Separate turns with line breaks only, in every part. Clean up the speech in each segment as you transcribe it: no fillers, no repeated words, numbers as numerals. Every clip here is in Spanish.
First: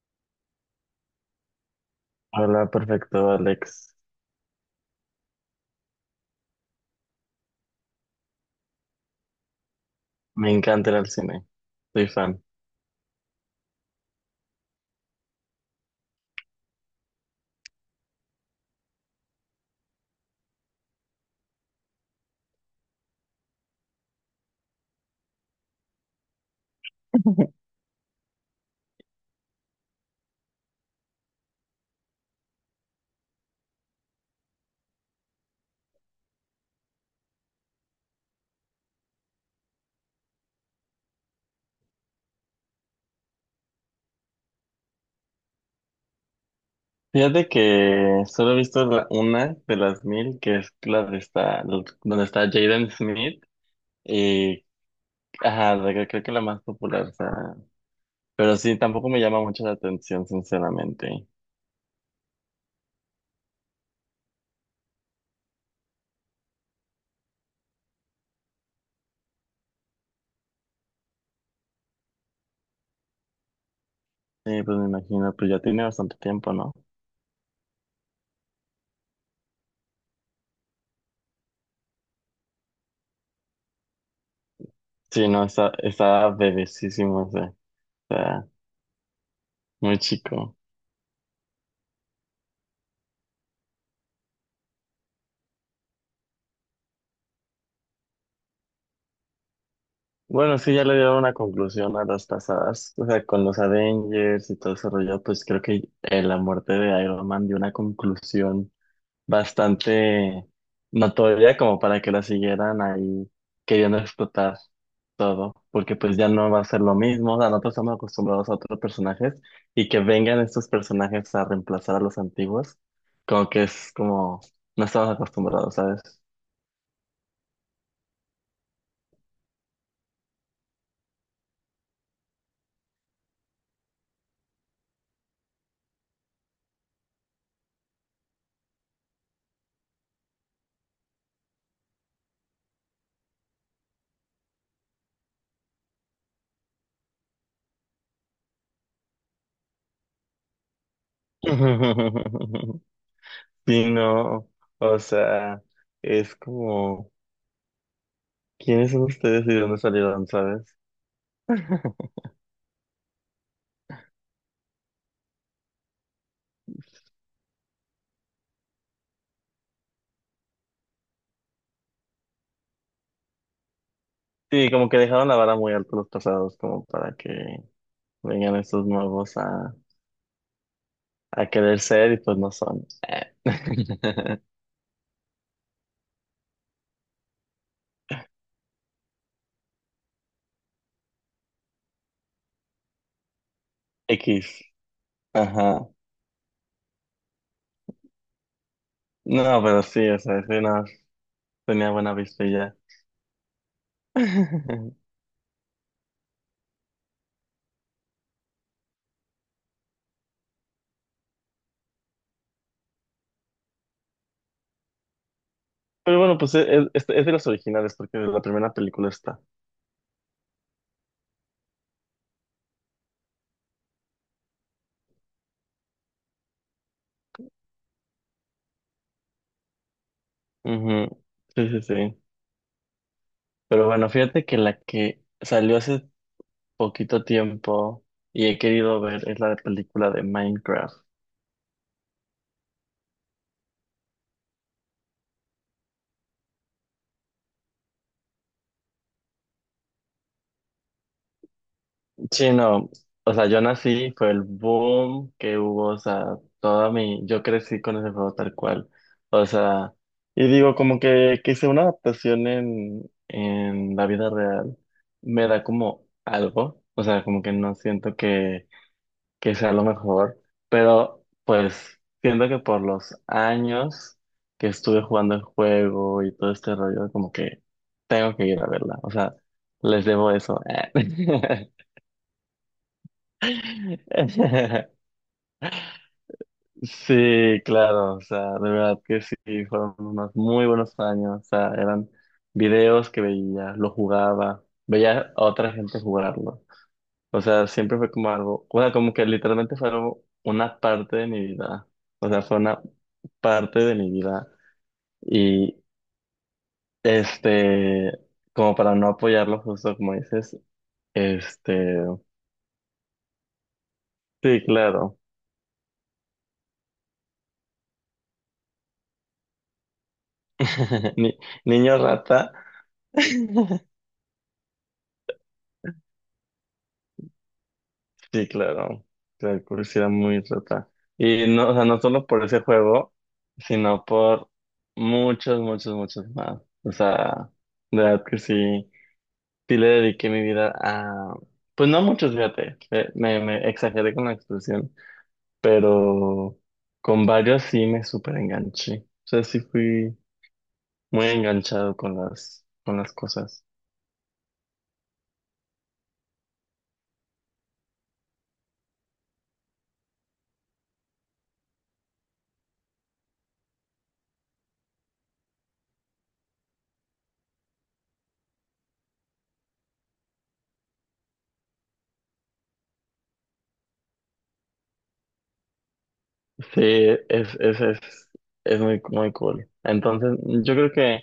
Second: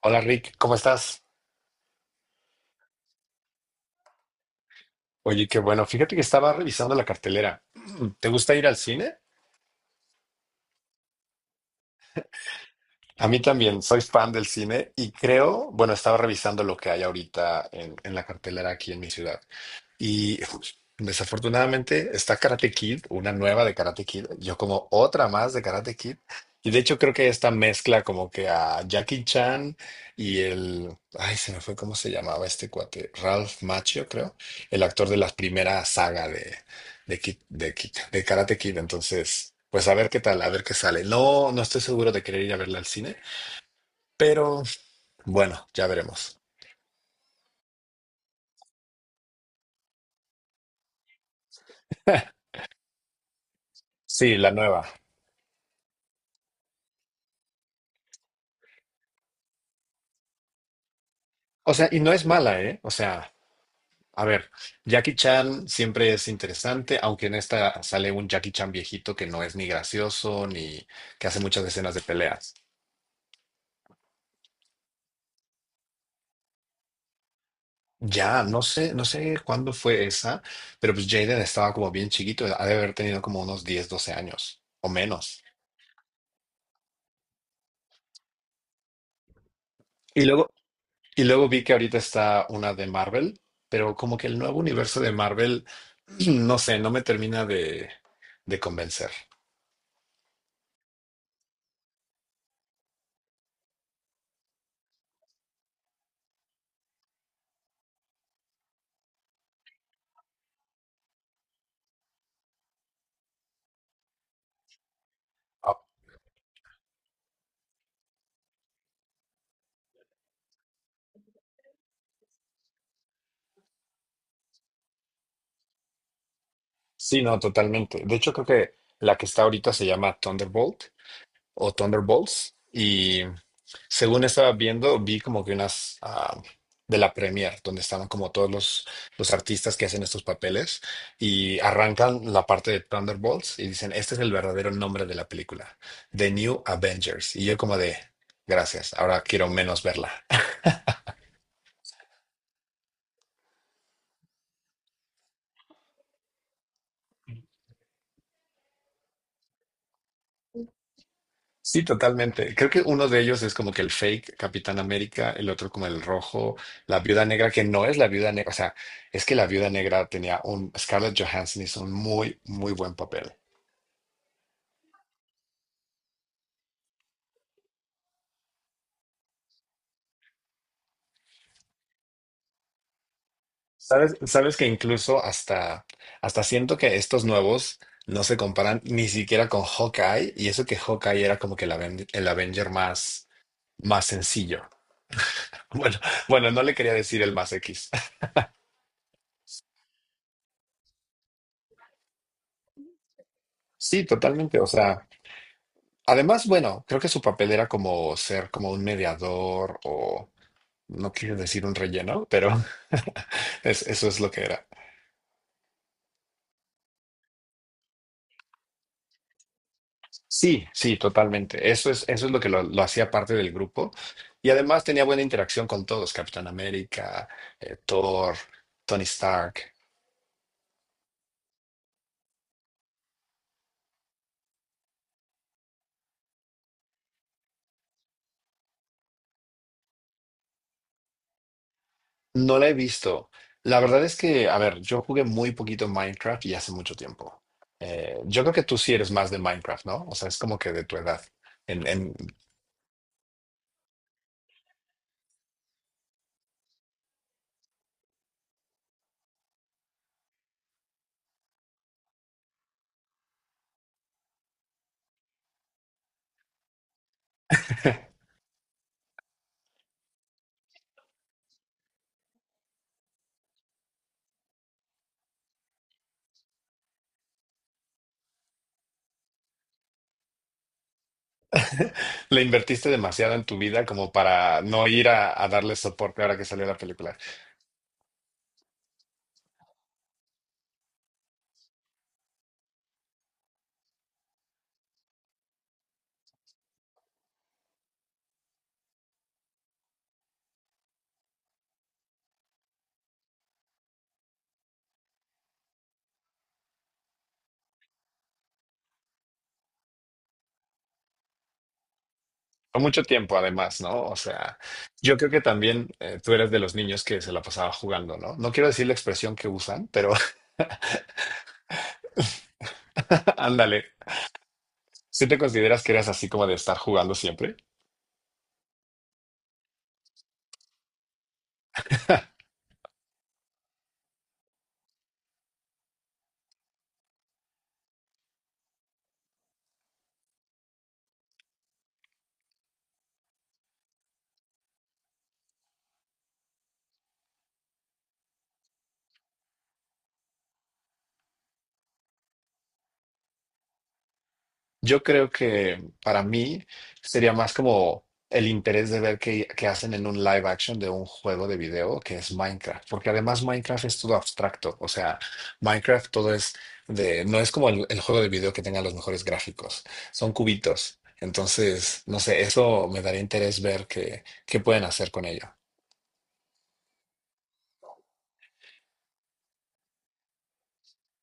Hola Rick, ¿cómo estás?
Hola, perfecto, Alex.
Oye, qué bueno. Fíjate que estaba revisando la cartelera. ¿Te gusta ir al cine?
Me encanta ir al cine. Soy fan.
A mí también, soy fan del cine y creo, bueno, estaba revisando lo que hay ahorita en la cartelera aquí en mi ciudad. Y desafortunadamente está Karate Kid, una nueva de Karate Kid, yo como otra más de Karate Kid. Y de hecho creo que esta mezcla como que a Jackie Chan y el... Ay, se me fue cómo se llamaba este cuate. Ralph Macchio, creo. El actor de la primera saga de Karate Kid. Entonces, pues a ver qué tal, a ver qué sale. No, no estoy seguro de querer ir a verla al cine, pero bueno, ya veremos.
Fíjate que solo he visto una de las mil, que es la de esta, donde está Jaden Smith.
Sí, la
Y,
nueva.
ajá, creo que la más popular. O sea, pero sí, tampoco me llama mucho la atención, sinceramente.
O sea, y no es mala, ¿eh? O sea. A ver, Jackie Chan siempre es interesante, aunque en esta sale un Jackie Chan viejito que no es ni gracioso ni que hace muchas escenas de peleas.
Sí, pues me imagino, pues ya tiene bastante tiempo, ¿no?
Ya, no sé cuándo fue esa, pero pues Jaden estaba como bien chiquito, ha de haber tenido como unos 10, 12 años o
Sí,
menos.
no, está bebecísimo, o sea, está muy
Y luego,
chico.
y luego vi que ahorita está una de Marvel, pero como que el nuevo universo de Marvel, no sé, no me termina de convencer.
Bueno, sí, ya le dieron una conclusión a las pasadas. O sea, con los Avengers y todo ese rollo, pues creo que la muerte de Iron Man dio una conclusión bastante notoria como para que la siguieran ahí queriendo explotar todo,
Ah,
porque pues ya no va a ser lo mismo. O sea, nosotros estamos acostumbrados a otros personajes y que vengan estos personajes a reemplazar a los antiguos, como que es como no estamos acostumbrados, ¿sabes?
sí, no, totalmente. De hecho, creo que la que está ahorita se llama Thunderbolt o Thunderbolts. Y según estaba viendo, vi como que unas de la premier, donde estaban como todos los artistas que hacen estos papeles y arrancan la parte de Thunderbolts y dicen, este es el verdadero nombre de la película, The New Avengers. Y yo como de, gracias, ahora quiero menos verla.
Sí, no, o sea, es como, ¿quiénes son ustedes y de dónde salieron, sabes?
Sí, totalmente. Creo que uno de ellos es como que el fake Capitán América, el otro como el rojo, la Viuda Negra, que no es la Viuda Negra. O sea, es que la Viuda Negra tenía un... Scarlett Johansson hizo un muy, muy buen papel.
Sí, como que dejaron la vara muy alta los pasados, como para que vengan estos nuevos a querer ser y pues no son.
Sabes, sabes que incluso hasta siento que estos nuevos no se comparan ni siquiera con Hawkeye, y eso que Hawkeye era como que el Avenger más sencillo.
X, ajá.
Bueno, bueno, no le quería decir el más X.
No, pero sí, o sea, sí, no, tenía buena vista y ya.
Sí, totalmente. O sea. Además, bueno, creo que su papel era como ser como un mediador o no quiero decir un relleno, pero eso es lo que era.
Pero bueno, pues es de los originales, porque de la primera película está.
Sí, sí, totalmente. Eso es lo que lo hacía parte del grupo. Y además tenía buena interacción con todos, Capitán América, Thor, Tony Stark.
Ujú. Sí, sí, sí. Pero bueno, fíjate que la que salió hace poquito tiempo y he querido ver es la película de Minecraft.
No la he visto. La verdad es que, a ver, yo jugué muy poquito Minecraft y hace mucho tiempo. Yo creo que tú sí eres más de Minecraft, ¿no? O sea, es como que de tu edad. En, en-
Sí, no, o sea, yo nací, fue el boom que hubo, o sea, toda mi, yo crecí con ese juego tal cual, o sea, y digo, como que hice una adaptación en la vida real, me da como algo, o sea, como que no siento que sea lo mejor, pero pues siento que por los años que estuve jugando el juego y todo este rollo, como que tengo que ir a verla, o sea, les debo eso.
Le invertiste demasiado en tu vida como para no ir a darle soporte ahora que salió la película.
Sí, claro, o sea, de verdad que sí, fueron unos muy buenos años, o sea, eran videos que veía, lo jugaba, veía a otra gente jugarlo. O sea, siempre fue como algo, o sea, como que literalmente fue una parte de mi vida. O sea, fue una parte de mi vida. Y este, como para no apoyarlo justo como dices, este,
Fue mucho tiempo además, ¿no? O sea,
sí,
yo
claro.
creo que también tú eres de los niños que se la pasaba jugando, ¿no? No quiero decir la expresión que usan, pero
Ni- niño rata.
ándale. ¿Sí te consideras que eras así como de estar jugando siempre?
Sí, claro. La era muy rata. Y no, o sea, no solo por ese juego, sino por muchos, muchos, muchos más. O sea, de verdad que sí. Sí le dediqué mi vida a, pues no muchos, fíjate, me exageré con la expresión, pero con varios sí me súper enganché. O sea, sí fui muy enganchado con las cosas.
Yo creo que para mí sería más como el interés de ver qué hacen en un live action de un juego de video que es Minecraft, porque además Minecraft es todo abstracto, o sea, Minecraft todo es de, no es como el juego de video que tenga los mejores gráficos, son cubitos. Entonces, no sé, eso me daría interés ver qué pueden hacer con ello.
Sí, es, es, es, es muy, muy cool. Entonces, yo creo que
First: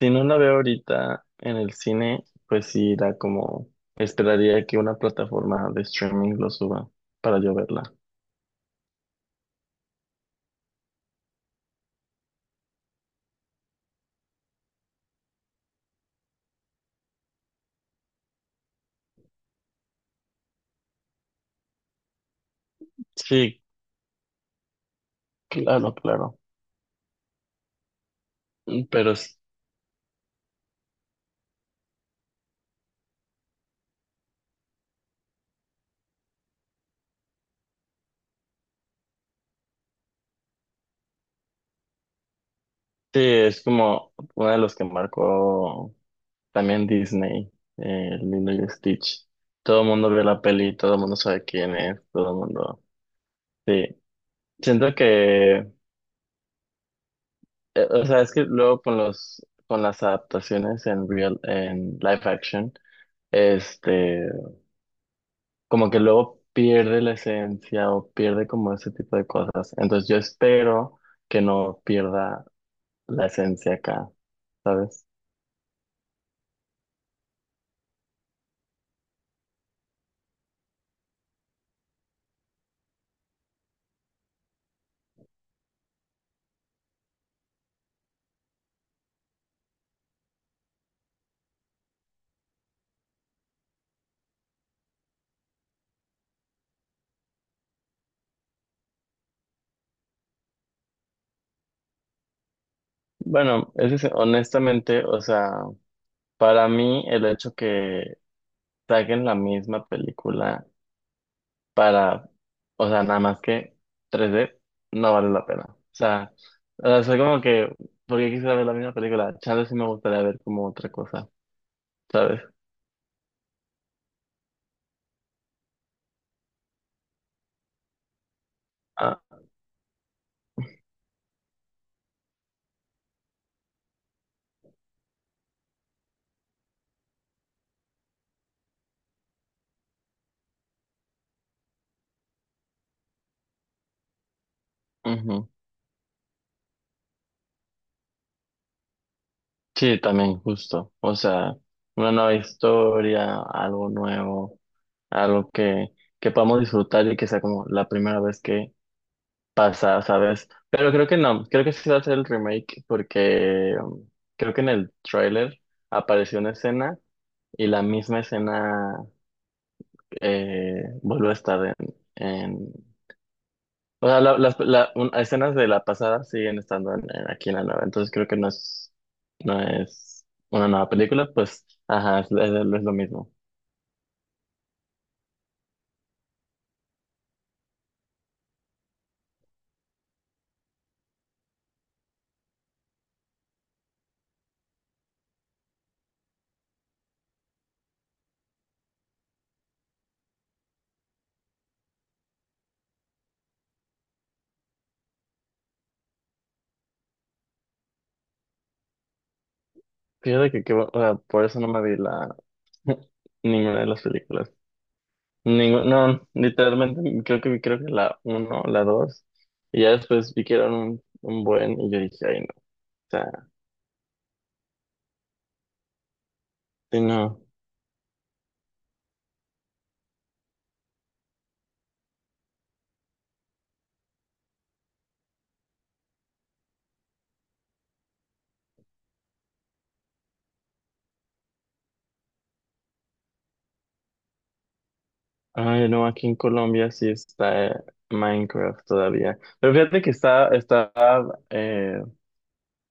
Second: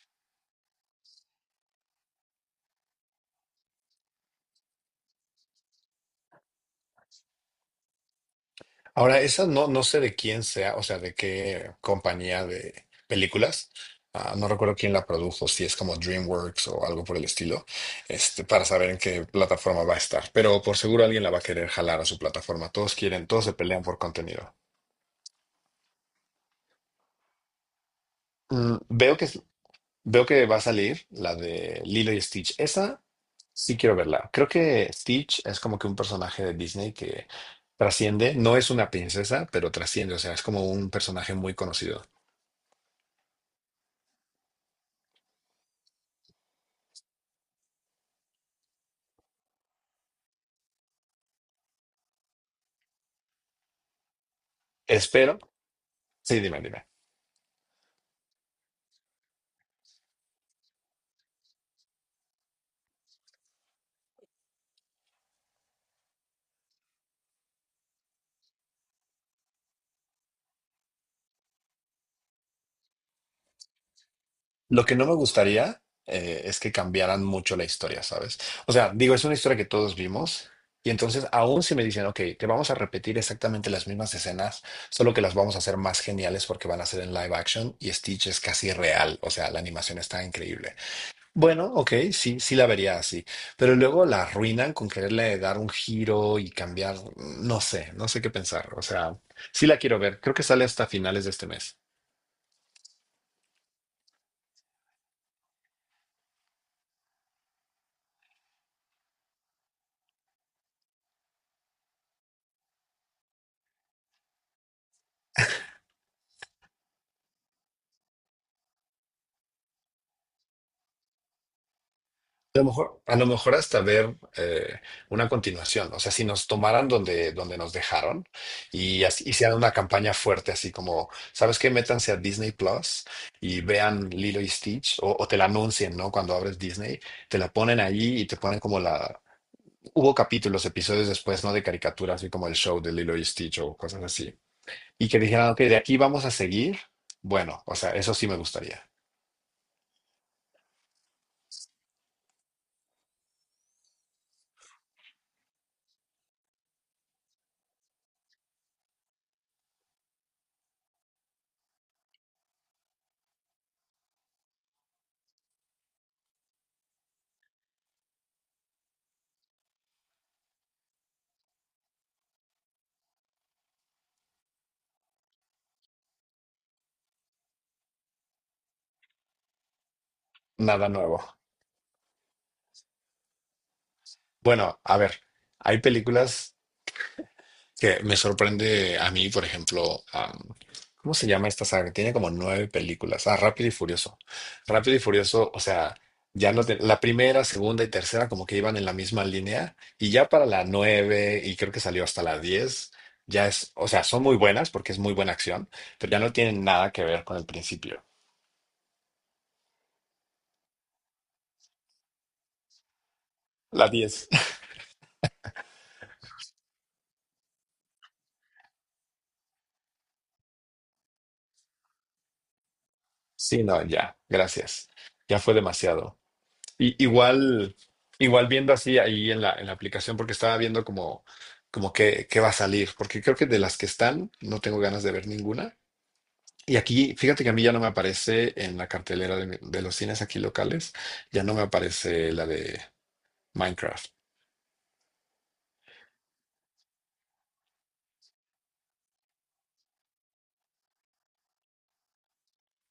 si no la veo ahorita en el cine, pues sí irá como, esperaría que una plataforma de streaming lo suba para yo verla.
Ahora, esa no, no sé de quién sea, o sea, de qué compañía de películas. Ah, no recuerdo quién la produjo, si es como DreamWorks o algo por el estilo, este, para saber en qué plataforma va a estar. Pero por seguro alguien la va a querer jalar a su plataforma. Todos quieren, todos se
Sí,
pelean por contenido.
claro, claro.
Mm,
Pero
veo que,
sí.
veo que va a salir la de Lilo y Stitch. Esa sí quiero verla. Creo que Stitch es como que un personaje de Disney que trasciende. No es una princesa, pero trasciende. O sea, es como un personaje muy conocido.
Sí, es como uno de los que marcó también Disney, Lilo y Stitch. Todo el mundo vio la peli, todo el mundo sabe quién es, todo el mundo. Sí, siento
Espero
que,
Sí, dime, dime.
o sea, es que luego con las adaptaciones en real, en live action, este, como que luego pierde la esencia o pierde como ese tipo de cosas. Entonces yo espero que no pierda la esencia acá,
Lo que no
¿sabes?
me gustaría es que cambiaran mucho la historia, ¿sabes? O sea, digo, es una historia que todos vimos y entonces aún si me dicen, ok, te vamos a repetir exactamente las mismas escenas, solo que las vamos a hacer más geniales porque van a ser en live action y Stitch es casi real, o sea, la animación está increíble. Bueno, ok, sí, sí la vería así, pero luego la arruinan con quererle dar un giro y cambiar, no sé qué pensar, o sea, sí la quiero ver, creo que sale hasta finales de este mes.
Bueno, es que honestamente, o sea, para mí el hecho que saquen la misma película para, o sea, nada más que 3D, no vale la pena. O sea, soy como que, porque quisiera ver la misma película, chance sí me gustaría ver como otra cosa, ¿sabes?
A lo mejor hasta ver una continuación. O sea, si nos tomaran donde nos dejaron y
Ah,
así, hicieran una campaña fuerte, así como, ¿sabes qué? Métanse a Disney Plus y vean Lilo y Stitch o te la anuncien, ¿no? Cuando abres Disney, te la ponen allí y te ponen como la. Hubo capítulos, episodios después, ¿no? De caricaturas, así como el show de Lilo y Stitch o cosas así. Y que
ujú.
dijeran, ok, de aquí vamos a seguir. Bueno, o sea, eso sí me gustaría.
Sí, también, justo. O sea, una nueva historia, algo nuevo, algo que podamos disfrutar y que sea como la primera vez que pasar, ¿sabes? Pero creo que no, creo que sí va a ser el remake porque creo que en el tráiler apareció una escena y la misma escena vuelve a estar en- O sea, escenas de la pasada siguen estando aquí en la nueva, entonces creo que no es, una
Nada
nueva
nuevo.
película, pues, ajá, es lo mismo.
Bueno, a ver, hay películas que me sorprende a mí, por ejemplo, ¿cómo se llama esta saga? Tiene como 9 películas. Ah, Rápido y Furioso. Rápido y Furioso, o sea, ya no te- la primera, segunda y tercera como que iban en la misma línea y ya para la nueve y creo que salió hasta la diez, ya es, o sea, son muy buenas porque es muy buena acción, pero ya no tienen nada que ver con el principio.
Fíjate o sea, por eso no me vi la, ninguna de
La
las
diez.
películas. No, literalmente creo que la uno, la dos, y ya después vi que eran un buen, y yo dije, ay no, o sea,
Sí, no, ya, gracias. Ya fue demasiado.
sí,
Y-
no,
igual, igual viendo así ahí en la aplicación, porque estaba viendo como qué va a salir, porque creo que de las que están no tengo ganas de ver ninguna. Y aquí, fíjate que a mí ya no me aparece en la cartelera de los cines aquí locales, ya no me aparece la de Minecraft.
ay no, aquí en Colombia sí está Minecraft todavía. Pero fíjate que está eh,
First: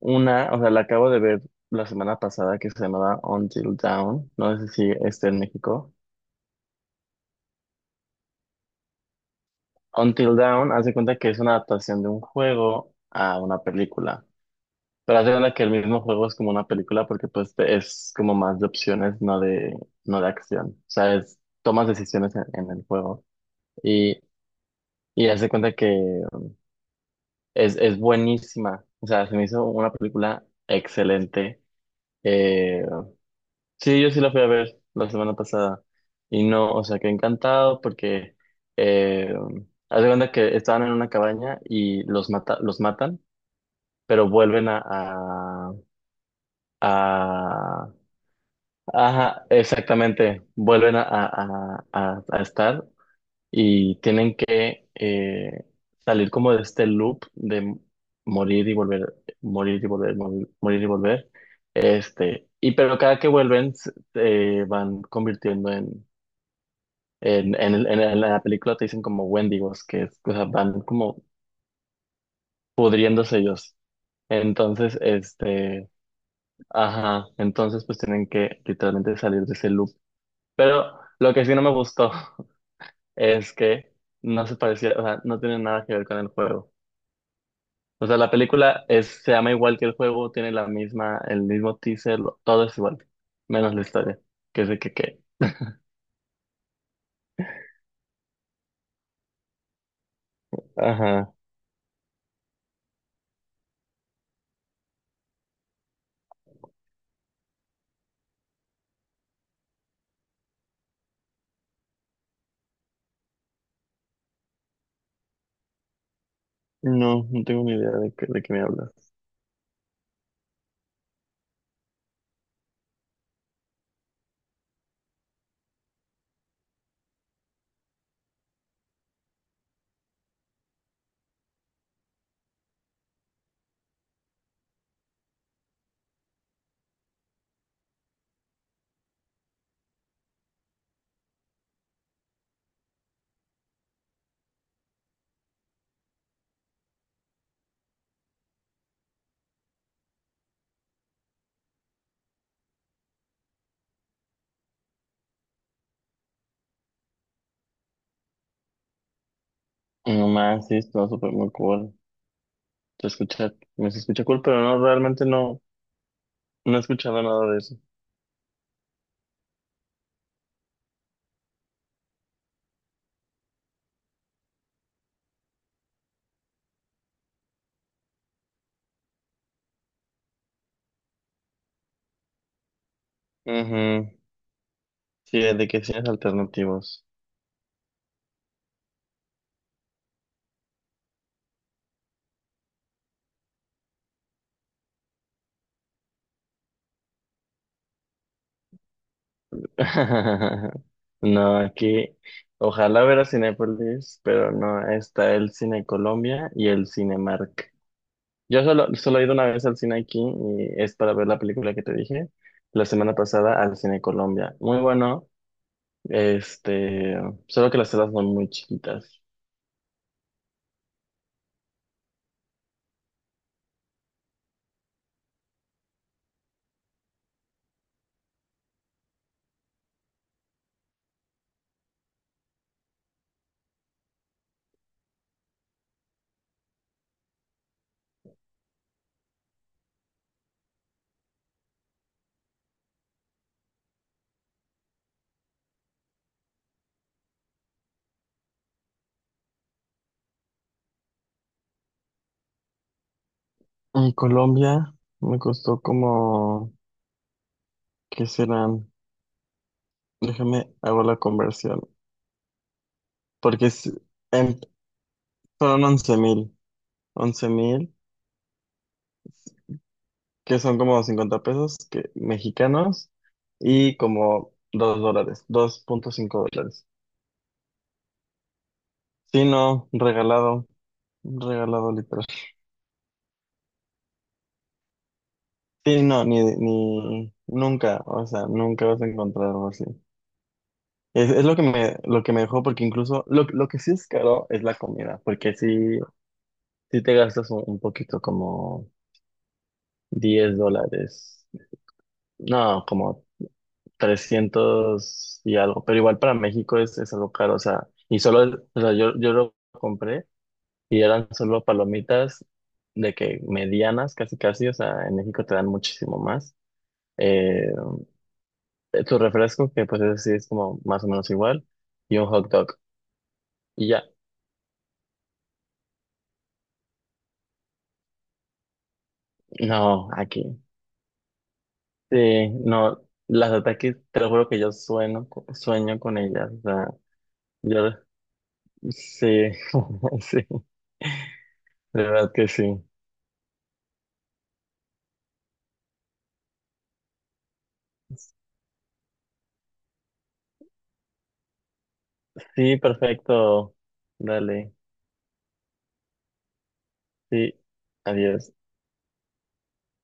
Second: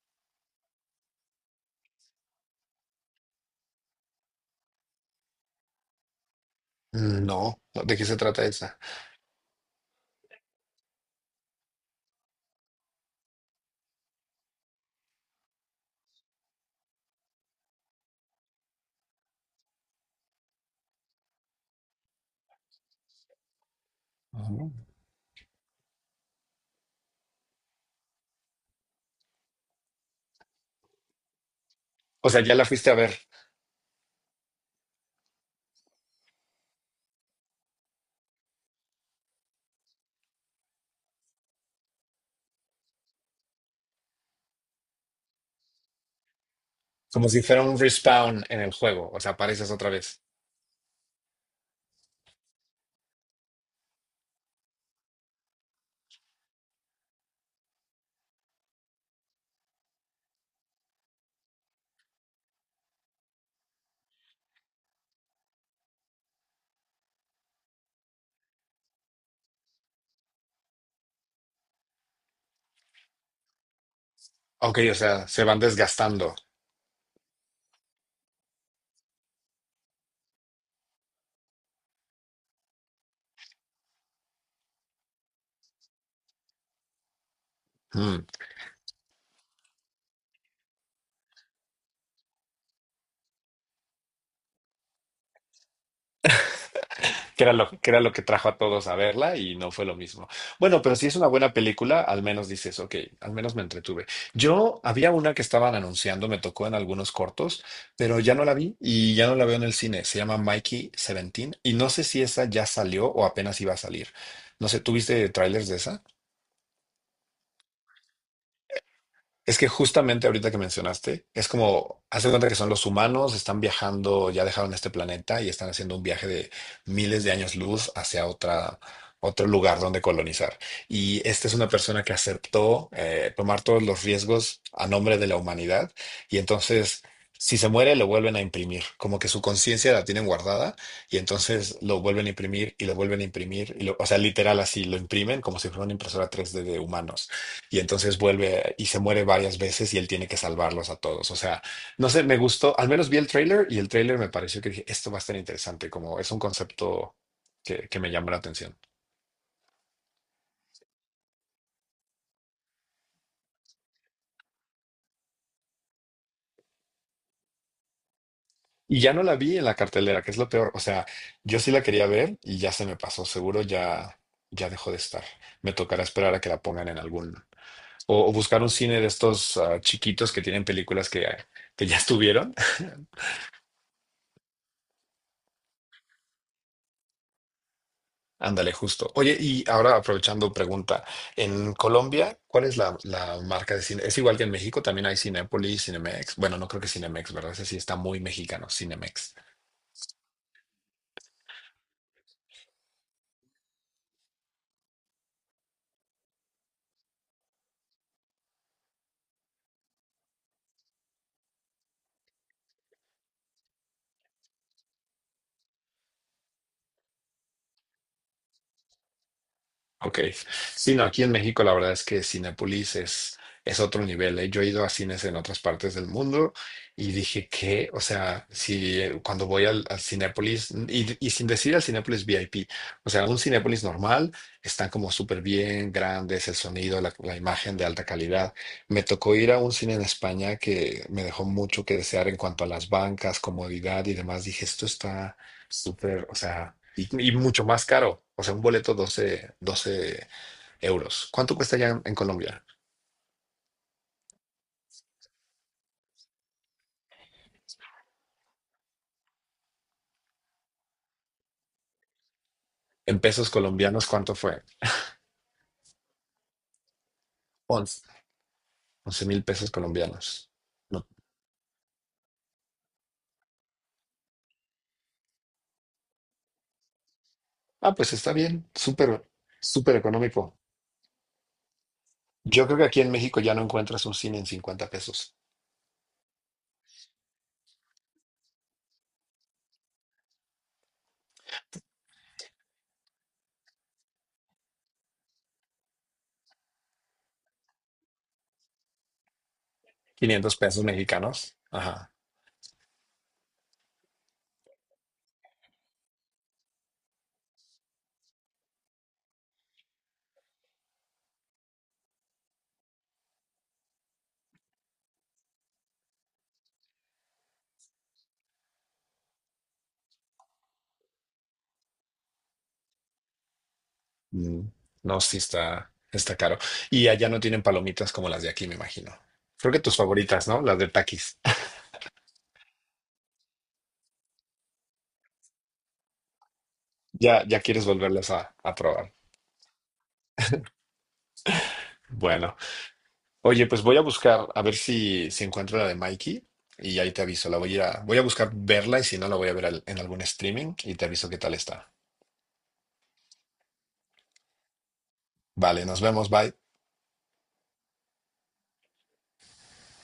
una, o sea, la acabo de ver la semana pasada que se llamaba Until Dawn, no sé si está en México.
Mm, no, no, ¿de qué se trata esa?
Until Dawn, hace cuenta que es una adaptación de un juego a una película. Pero hace cuenta que el mismo juego es como una película porque pues es como más de opciones, no de acción. O sea, tomas decisiones en el juego y,
Ah.
y hace cuenta que es buenísima. O sea, se me hizo una película excelente.
O sea, ya la
Eh,
fuiste a ver,
sí, yo sí la fui a ver la semana pasada y no, o sea, que encantado porque eh, haz de cuenta que estaban en una cabaña y los matan, pero vuelven a, a,
como si fuera un
a
respawn en el juego, o sea,
Ajá,
apareces otra vez.
exactamente. Vuelven a estar y tienen que salir como de este loop de morir y volver, morir y volver, morir y volver. Y pero cada que vuelven se van convirtiendo en la película te dicen como Wendigos, que es, o sea, van como pudriéndose ellos.
Ok, o
Entonces,
sea, se van desgastando.
ajá, entonces pues tienen que literalmente salir de ese loop. Pero lo que sí no me gustó, es que no se parecía, o sea, no tiene nada que ver con el juego. O sea,
Mm.
la película es, se llama igual que el juego, tiene la misma, el mismo teaser, todo es igual, menos la historia, que es de que,
Que era lo que trajo a todos a verla y no fue lo mismo. Bueno, pero si es una
ajá,
buena película, al menos dices, ok, al menos me entretuve. Yo había una que estaban anunciando, me tocó en algunos cortos, pero ya no la vi y ya no la veo en el cine. Se llama Mikey Seventeen y no sé si esa ya salió o apenas iba a salir. No sé, ¿tuviste trailers de esa?
no, no tengo ni idea de qué me hablas.
Es que justamente ahorita que mencionaste, es como, haz de cuenta que son los humanos, están viajando, ya dejaron este planeta y están haciendo un viaje de miles de años luz hacia otra, otro lugar donde colonizar. Y esta es una persona que aceptó tomar todos los riesgos a nombre de la humanidad. Y entonces, si se muere, lo vuelven a imprimir, como que su conciencia la tienen guardada y entonces lo vuelven a imprimir y lo vuelven a imprimir. O sea, literal así, lo imprimen como si fuera una impresora 3D de humanos y entonces vuelve y se muere varias veces y él tiene que salvarlos a todos. O sea, no sé, me gustó, al menos vi el tráiler y el tráiler me pareció que dije, esto va a estar interesante, como es un concepto que me llama la atención.
No más, sí, está súper muy cool. Se escucha, me se escucha cool, pero no, realmente no, no he escuchado nada de eso.
Y ya no la vi en la cartelera, que es lo peor. O sea, yo sí la quería ver y ya se me pasó, seguro ya dejó de estar. Me tocará esperar a que la pongan en algún. O buscar un cine de estos chiquitos que tienen películas que ya estuvieron.
Ujú. Sí, de que cines alternativos.
Ándale, justo. Oye, y ahora aprovechando pregunta, en Colombia, ¿cuál es la marca de cine? Es igual que en México, también hay Cinépolis, Cinemex. Bueno, no creo que Cinemex, ¿verdad? Ese sí está muy mexicano, Cinemex.
No, aquí ojalá ver a Cinépolis, pero no, está el Cine Colombia y el Cinemark. Yo solo he ido una vez al cine aquí y es para ver la película que te dije la semana pasada al Cine Colombia. Muy bueno, este, solo que las salas son muy chiquitas.
Ok. Sí, no, aquí en México la verdad es que Cinépolis es otro nivel. ¿Eh? Yo he ido a cines en otras partes del mundo y dije que, o sea, si cuando voy al Cinépolis, y sin decir al Cinépolis VIP, o sea, un Cinépolis normal, están como súper bien, grandes, el sonido, la imagen de alta calidad. Me tocó ir a un cine en España que me dejó mucho que desear en cuanto a las bancas, comodidad y demás. Dije, esto está súper, o sea, y mucho más caro. O sea, un boleto 12, 12 euros. ¿Cuánto cuesta ya en Colombia?
En Colombia me costó como, ¿qué serán? Déjame, hago la conversión,
En pesos
porque es,
colombianos, ¿cuánto
en-
fue?
fueron 11 mil, 11.000.
11, 11 mil pesos colombianos.
Que son como
No.
$50 mexicanos y como $2, $2,5.
Ah, pues está bien, súper,
Sí, no,
súper económico.
regalado, regalado literal.
Yo creo que aquí en México ya no encuentras un cine en 50 pesos.
Sí, no, ni nunca, o sea, nunca vas a encontrar algo así. Es lo que me dejó, porque incluso lo que sí es caro es la comida, porque sí, sí te gastas un poquito como
quinientos
10
pesos
dólares,
mexicanos. Ajá.
no, como 300 y algo, pero igual para México es algo caro, o sea, y solo, o sea, yo lo compré y eran solo palomitas de que medianas, casi casi, o sea, en México te dan muchísimo más. Eh, tu refresco, que pues ese sí es como más o menos igual, y un hot dog. Y ya,
Mm, no, sí está caro. Y allá no tienen palomitas como las de aquí, me imagino. Creo que tus
no,
favoritas,
aquí.
¿no? Las de Takis.
Sí, no, las ataques, te lo juro que yo sueño, con ellas, o sea,
Ya, ya
yo,
quieres volverlas a probar.
sí, sí, de verdad que
Bueno,
sí.
oye, pues voy a buscar a ver si encuentro la de Mikey y ahí te aviso. La voy a, ir a- Voy a buscar verla y si no, la voy a ver en algún streaming y te aviso qué tal está.
Sí, perfecto. Dale.
Vale, nos vemos, bye.
Sí. Adiós.